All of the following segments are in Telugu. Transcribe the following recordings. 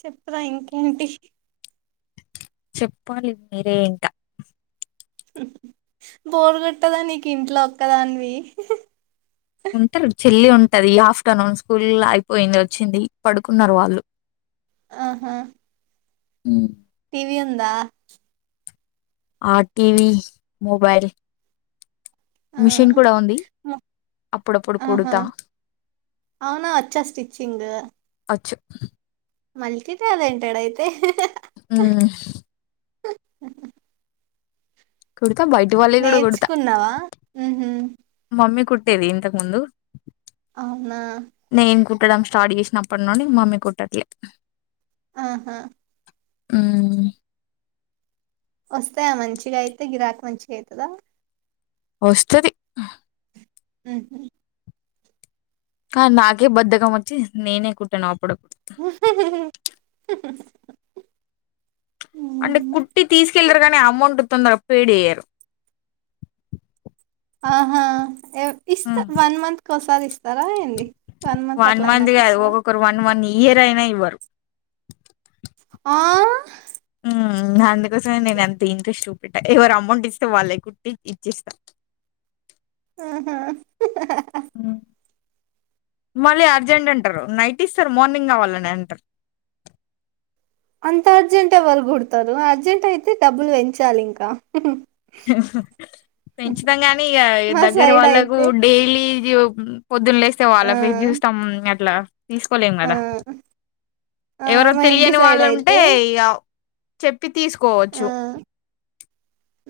చెప్ర ఇంకేంటి చెప్పాలి మీరే ఇంక బోరు కొట్టదా నీకు ఇంట్లో ఒక్కదానివి ఉంటరు చెల్లి ఉంటది ఆఫ్టర్నూన్ స్కూల్ అయిపోయింది వచ్చింది పడుకున్నరు వాళ్ళు ఆహా హ టీవి ఉందా ఆ టివి మొబైల్ ఆ మిషిన్ కూడా ఉంది మ- అప్పుడప్పుడు ఆహా కుడుతా అవునా వచ్చా స్టిచ్చింగ్ అచ్చు మల్టీ టాలెన్టెడ్ అయితే హ్మ్. [inaudible] కుడ్ బయటి వాళ్ళయి కూడా కుడుతా నేర్చుకున్నావా ఉహు మమ్మీ కు ట్టేది ఇంతకు ముందు అవునా నేను కుట్టడం స్టార్ట్ చేసినప్పటి నుండి మమ్మీ కుట్టట్లే ఆహా ఉమ్ వస్తాయా మంచిగా అయితే గిరాక మంచిగ అయితదా వస్తది ఉ ఆ నాకే బద్దకం వచ్చి నేనే కుట్టాను అప్పుడప్పుడు అంటే కుట్టి తీసుకెళ్లరు కానీ అమౌంట్ తొందరగా పేడ్ చెయ్యరు ఆహా ఏవ్ ఇస్త్ వన్ మంత్ క్ కోసారిస్ స్తారా ఏంది వన్ మంత్ అట్లా అయినాకిస్తారా ఇయ్యరైనా ఇవ్వరు ఆ మ్మ్ అందుకోసమే నేను అంత ఇంట్రెస్ట్ చూపెట్టా ఎవరు అమౌంట్ ఇస్తే వాళ్ళయి కుట్టి ఇచ్చేస్తా ఆహా మళ్ళీ అర్జెంట్ అంటారు నైట్ ఇస్తారు మార్నింగ్ కావాలని అంటారు అంత అర్జెంట్ ఎవరు కుడతారు అర్జెంట్ అయితే డబ్బులు పెంచాలింక పెంచుతాం గానీ ఇగ మా దగ్గరి సైడ్ వాళ్ళకు అయితే డైలీ [unintelligible] పొద్దున్న లేస్తే ఆ వాళ్ళ ఫేస్ చూస్తాం అట్లా తీసుకోలేం ఆ కదా ఆ ఎవరో మా ఇంటి తెలియని సైడ్ వాళ్ళుంటే అయితే ఇగ చెప్ ప్పి ఆ తీసుకోవచ్చు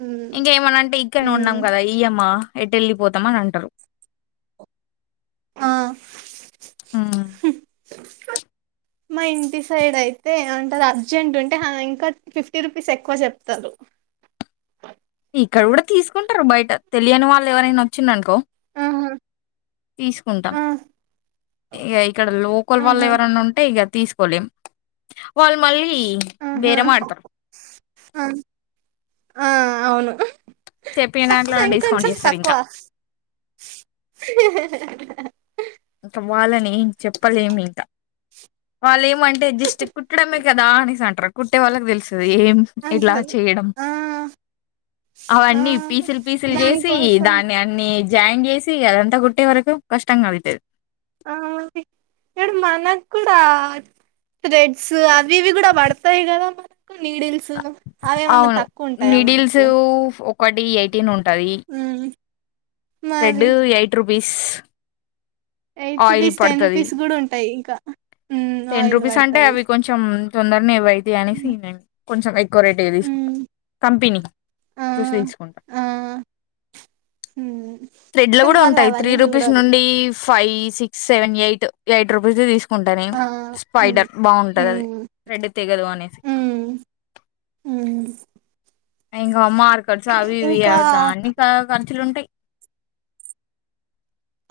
హ్మ్ ఇంకా ఏమనా అంటే ఇక్కడనే ఉన్నాం హ్మ్ కదా ఈయమ్మా ఎటెళ్ళిపోతాం అనంటారు ఆ మా ఇంటి సైడ్ అయితే ఏమంటారు అర్జెంట్ ఉంటే ఇంకా ఫిఫ్టీ రూపీస్ ఎక్కువ చెప్తారు ఇక్కడ కూడా తీసుకుంటారు బయట తెలియని వాళ్ళు ఎవరైనా వచ్చిండనుకో ఆహా! తీసుకుంటాం ఆ! ఇగ ఇక్కడ లోకల్ ఆహా! వాళ్ళెవరన్నా ఉంటే ఇగ తీసుకోలేం వాళ్ళు మళ్ళీ ఆహా! బేరం ఆడతారు ఆ! ఆ అవును చెప్పిన తక్కువ దాంట్లో డిస్కౌంట్ ఇంకొంచెం తక్కువ చేస్తారింకా [inaudible] వాళ్ళని ఏం చెప్పలేమింక వాళ్ళేం అంటే జస్ట్ కుట్డడమే కదా అనేసి అంటారు కుట్టే వాళ్ళకి తెల్సు ఏం ఇలా అంటారు. చెయ్యడం ఆ! ఆ! అవన్నీ పీసులు పీసులు చేసి దానికోసం దాన్ని అన్ని జాయిన్ చేసి అదంతా కుట్టే వరకు కష్టం కలుగుతుంది. ఆడు మనకు కూడా థ్రెడ్స్ అవి ఇవి కూడా పడతాయి కదా మన క్ నీడిల్స్ అవేమన్నా తక్కువ ఉంటాయా మనకు కొ ఈ ఎయిటీన్ ఉంటడి తది ఉమ్ థ్రెడ్ మరి eight rupees పిస్ eight rupees ten rupees కూడా ఉంటాయి. ఇంకా ఆయిల్ పడుతాది. తొందరనేవై ఇది అనేసి నండి కొంచెం రేట్ తీసుకుంటా ఉమ్ కంపెనీ ఆ చూసి తీసుకుంటా ఆ ఉమ్ త్రెడ్ లో కానీ కూడా వాళ్ళు ఉంటాయి త్రీ అవన్నీ రూపీస్ చూడరు నుండి five six seven eight eight rupees తీసుకు కుంటానే ఆ ఉమ్ స్పైడర్ బాగుంటది ఉమ్ అది త్రెడ్ తెగదు అనేసి ఉమ్ ఉమ్ ఇంగో అమ్మా కర్చ అవి ఇవి ఇంకా దాన్ని క ఖర్చులుంటాయి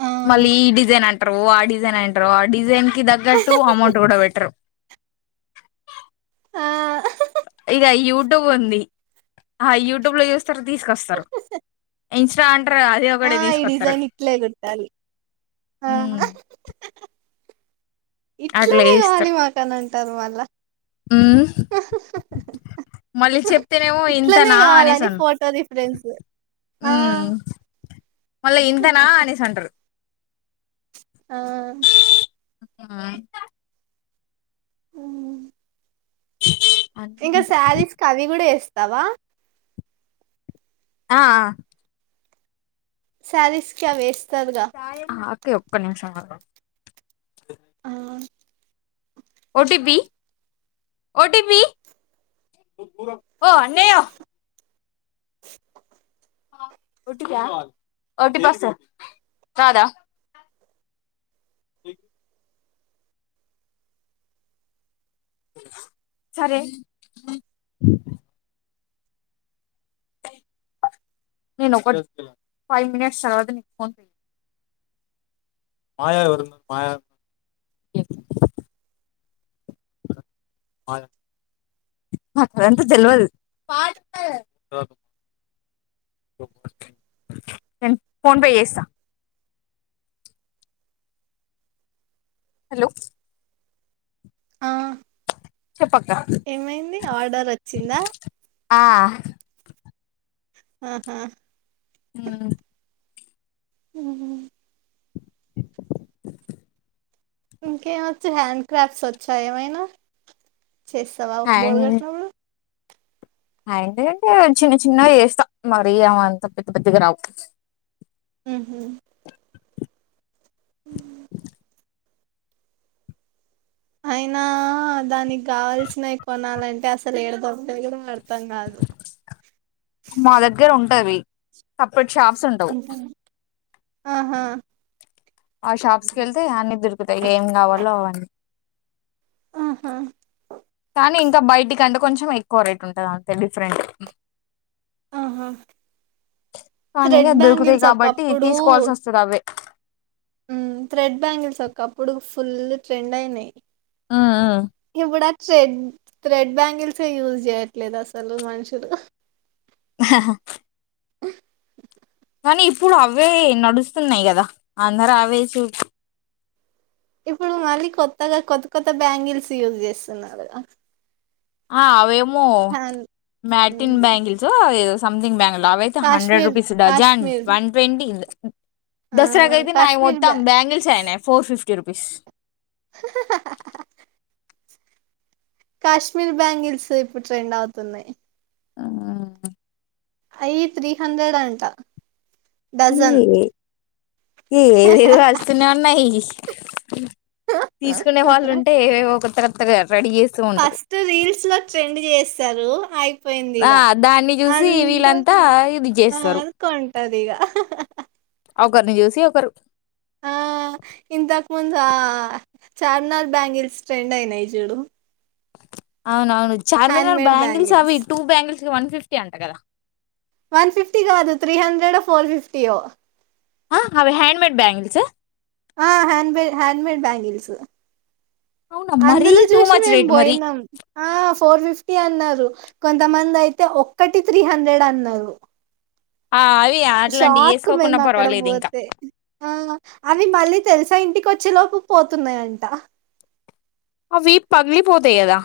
ఆ మళ్ళీ ఈ డిజైన్ అంటారు. ఆ డిజైన్ అంటారు. ఆ డిజైన్ కి తగ్గట్టు అమౌంట్ కూడా పెట్టరు ఆ ఇది యూట్యూబ్ ఉంది ఆ యూట్యూబ్ లో చూస్త స్తరు తీసుకొస్తారు. ఇన్స్టా అంటారు అది ఆ ఒకటే ఈ తీసుకొస్తారు డిజైన్ ఇట్లే గుట్టాలి ఆ అట్లా ఇట్లనే చేస్తారు కావాలి మాకు అని అంటారు. మళ్ళా హ్మ్ మళ్ళీ చెప్తేనేమో ఇట్లనే ఇంతనా అనేసి కావాలని అన్ ఫోటో రిఫరెన్స్ ఆ హ్మ్ మళ్ళా ఇంతనా అనేసి అంటారు ఆ ఆ ఉమ్. [inaudible] ఇంకా ఉంటాయి శారీస్ కి అవి కూడా చేస్ తవా ఆ ఆ సారిస్ కి అవేస్ శారీస్ ఒకే ఒక్క నిమిషం ఆ ఓటీపీ ఓటీపీ ఓ అన్నయ్యో ఓటీప ఓటీపస్తద్ నాద [inaudible] సరే నేను ఒకటి ఫైవ్ మినిట్స్ తర్వాత నీకు ఫోన్ మాయ ఎవరు మాయ నాకాదంతా తెలవదు నేన్ ఫోన్ పే చేస్తా హలో ఆ చెప్పక్క ఏమైంది ఆర్డర్ అచ్చిందా ఆహ్ ఆహా హ్మ్ ఉహు ఇంకేమొచ్చు హ్యాండ్ క్రాఫ్ట్స్ వచ్చా ఏమైనా చేస్తావా ఒ బోరు అండ్ కొట్టినప్పుడు హ్యాండ్ అంటే చిన్న చిన్నగ చేస్తా మరి ఏమ అంత పెద్ద పెద్దగా రావు ఉహుమ్ ఉం అయినా దానికి కావాల్సినవి కొనాలంటే అసలు ఏడ దొర్కుతయో మా దగ్గర ఉంటది పప్పెట్ షాబ్స్ ఉండవ్ ఉంటాయి. ఆహా ఆ షాప్స్ కెళ్తె అన్నీ దొరుకుతాయి ఏం గావాలో అన్నీ ఆహా కానీ ఇంకా బయటికి అంటే కొంచెం ఎక్కువ రేట్ ఉంటుది అంతే డిఫరెంట్ ఆహా కానీ థ్రెడ్ అద్ దొరుకుతాయి బ్యాంగిల్స్ కాబట్టి తీసుకోవాల్సి వస్తుంది అవే ఉం థ్రెడ్ బ్యాంగిల్స్ ఒక అప్పుడు ఫుల్ ట్రెండ్ అయినాయి ఆ ఆ షేన్ థ్రెడ్ బ్యాంగిల్స్ ఎ యూజ్ చేయట్లేదు అసలు మనుషులు [unintelligible] [unintelligible] కానీ ఇప్పుడు అవే నడుస్తున్నాయి కదా అందరూ అవే చూ ఇప్పుడు మళ్ళీ కొత్తగా కొత్త కొత్త బ్యాంగిల్స్ యూజ్ చేస్తున్నారు ఆ అవేం మో హ్యాన్ మ్యాటిన్ హ్మ్ బ్యాంగిల్స్ ఉ అదేద్ సంథింగ్ బ్యాంగిల్ అవైతే hundred Kashmir rupees dozen Kashmir one twenty ఆ దసరాకి అయితే న కాశ్మీర్ మొత్తాం బ్యా బ్యాంగిల్స్ అయినాయి ఫోర్ ఫిఫ్ తర్పిస్ కాశ్మీర్ బ్యాంగిల్స్ ఇప్పుడు ట్రెండ్ అవుతున్నాయి్ ఆ అయి త్రీ హండ్రెడ్ అంట డజన్. ఏ ఏ వరు వస్తుకునే ఉన్నాయి అ తీసుకునే వాళ్ళు ఉంటే ఏవేో ఒక ఇగట్ ఫస్ట్ రీల్స్ లో ట్రెండ్ చేస్త సారు ఆయి పోయిందిగ ఆ దాన్ని చూసి అంత వీళ్ళంతా ఇది చేస్తారు అకంటదిగ ఒకరిని చూసి ఒకరు ముందా చార్నా బ్యాంగిల్స్ ట్రెండ్ అయినయి చూడు అవునవును చార్మిన హ్యాండ్ మేడ్ బంగిల్స్ బ్యాంగిల్స్ ఆవి టూ బ్యాంగిల్స్ వన్ ఫిఫ్టీ అంట కదా వన్ ఫిఫ్టీ కాదు త్రీ హండ్రెడ్ ఫోర్ ఫిఫ్టీ యో అ హ్యాండ్ మేడ్ బ్యాంగల్ స్ ఆ హ్యాండ్ బే హ్యాండ్ మేడ్ బ్యాంగిల్స్ అవునా మరీ అందులో టూ చూసి మచ్ మేం రేట్ మరి పోయినాం ఆ ఫోర్ ఫిఫ్టీ అన్నారు కొంతమంది అయితే ఒక్కటి త్రీ హండ్రెడ్ అన్నారు ఆ అవి అట్లాంటివి షాక్ వేసుకోకుండా మేము అక్కడ పర్వాలేదు ఇంకా కొచ్చిలోపు పోతున్నాయంట అవి పగిలిపోతేయి కదా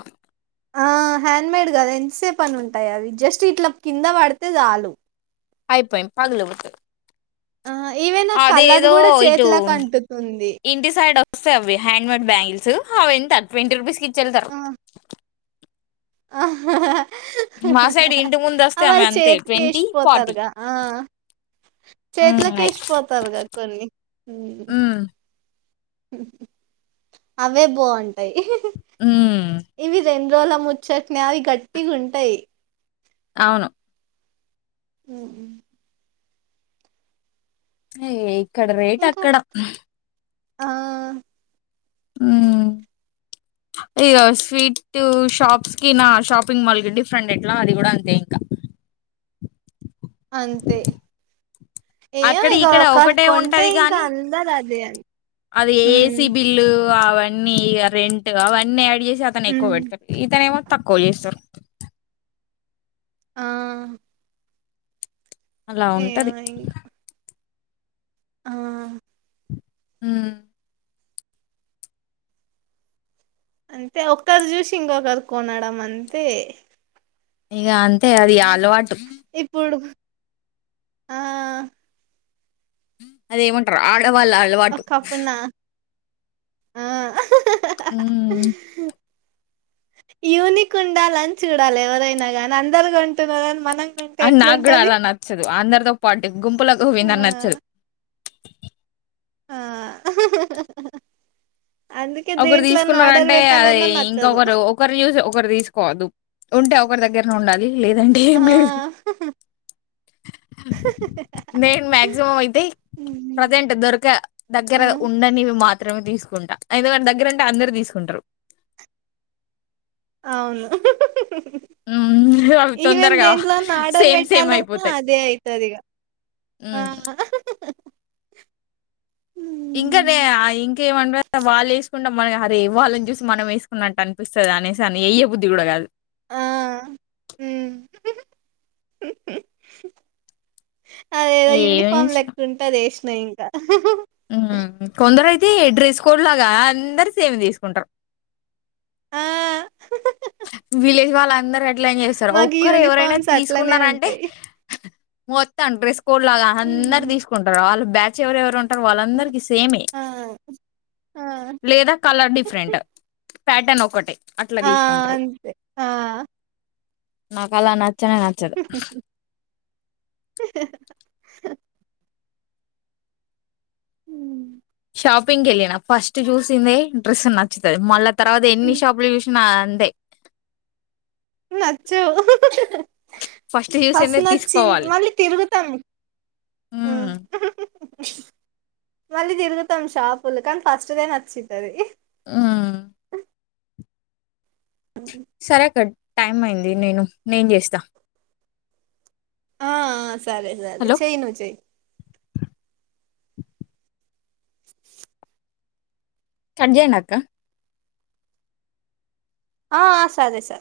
ఆ హ్యాండ్ మేడ్ కదా ఎసే పని ఉంటాయి అది జస్ట్ ఇట్లా కింద పడితే చాలు అయిపోయి పగల వదు ఆ ఏవైనా కలర్ కూడా ఇటు చేతులకు అంటుతుంది ఇంటి సైడ్ వస్తాయి అవి హ్యాండ్ మేడ్ బ్యాంగల్స్ హ ఎంత ట్వంటీ రూపీస్కి చేల్తారు ఆహ్ హ మా సైడ్ ఇంటి ముందు ఆ వస్తే ఆమె వాళ్లు అంతే చేతికి వేస్ ట్వంటీ ఫార్టీ పోతారుగా ఆ చేతులకి అయి వేసిపోతారుగా కొన్ని అవే బాగుంటాయి హమ్ డోలో ముచ్చట్ని అవి గట్టిగా ఉంటాయి అవును హమ్ ఏ ఇక్కడ రేట్ ఇంకా అక్కడ ఆ! మ్ ఇగో స్వీట్ షాప్స్ కి నా షాపింగ్ మాల్ కి డిఫరెంట్ ఎట్లా అది కూడా అంతే ఇంకా అంతే ఏమో అక్కడ ఇక ఇక్కడ ఒకటి ఒకటే కొంటే ఉంటది ఇంకా కాగాని అందరు అదే మ్ న్నీ ఇగ రెంట్ అవన్నీ యాడ్ చేసి జగన్ ఎక్కువ హ్మ్. పెడతారు ఇతను ఎమో తక్కువ చేస్తారు ఆ అలా ఏమో ఉంటది ఇంక. ఆ మ్ అంటే ఒకరు చూసి ఇంకొకరు కొనడం అంతే ఇగ అంతే అది అ ఇప్పుడు ఆ అదేమంటారు ఆడ వాళ్ళ ఒక అలవాటు కప్పునా ఆ ఉమ్ యూనిక్ ఉండాలని చూడాలెవరైనా గానీ అందరు కొంటున్నారని మనం కొంటే అ నాకు కూడా ఎట్లుంటది అలా నచ్చదు అందరితో పాటు గుంపులో ఆ గోవింద నచ్చదు ఆ అందుకే ఒకరు దేంట్లోన్నా ఆర్డర్ తీసుకున్నారంటే అది పెట్టాలన్నా నచ్చదు ఇంకొకరు ఒకరు చూసి ఒకరు తీసుకోవద్దు ఉంటే ఒకరి దగ్గరనే ఉండాలి లేదండి ఆ ఎం లేదు నేను మాక్సిమం అయితే హ్మ్. ప్రజెంట్ దొరక ఆ దగ్గర ఉండనివి మాత్ మాత్రమే తీసుకుంటా అయిదో వాడి దగ్గరుంటే అందరు తీసుకుంటారు అవును మ్మ్ అవి ఈవెన్ తొందరగా దేంట్లోన్న ఆర్డర్ సేమ్ సేమ్ పెట్టాలన్నా అయిపోతాయి అదే అయితది ఇగ మ్మ్ ఇంకదే హ్మ్. ఇంకేమంటే వాళ్ళు ఏసుకుంటే వ్వాల్ల ని చూసి మనం వేసుకున్నట్టు అనిపిస్తది అనేసి వెయ్య బుద్ధి కూడా కాదు ఆ మ్ అదేదో యూనిఫామ్ లెక్కుంటది నే ఇంకా ఉ కొందరై తే డ్రెస్ కోడ్ లాగా అందరు సేమ్ తీసుకుంటరు అ విలేజ్ వాళ్ళందరు గ ట్లనే చేస్తరు మాకు ఒక్కరెవరైనా యూనిఫార్మ్స్ అట్లనే తీసుకున్నారంటే ఉంటాయి. మొత్తం డ్రెస్ కోడ్ లాగా అందరు హ్మ్. తీసుకుంటారు వాళ్ళ బ్యాచ్ ఎవరెవరు ఉంటారు వాళ్ళందరికి సేమే ఆ ఆ లేదా కలర్ డిఫరెంట్ ప్యాటర్న్ ఒకటే అట్లా ఆ తీసుకుంటారు అంతే ఆ నాకు అలా నచ్చనే నచ్చదు హ్మ్. షాపింగ్కి వెళ్ళిన ఫస్ట్ చూసిందే డ్రెస్ నచ్చుతది మళ్ళా తర్వాత ఎన్ని హ్మ్. షాపులు చూసినా అంతే నచ్చవు ఫస్ట్ ఫస్ట్ చూసిందే నచ్చింది తీసుకోవాలి మళ్ళీ తిరుగుతాం హ్మ్. ఉమ్ మళ్ళీ తిరుగుతాం షాపులు కానీ ఫస్ట్దే నచ్చుతది ఉమ్ సరే అక్క టైం అయింది నేను నేను చేస్తా ఆ ఆ! సరే సరే హలో చెయ్యి నువ్వు చెయ్యి కట్ చేయండి అక్క ఆ ఆ! సరే సరే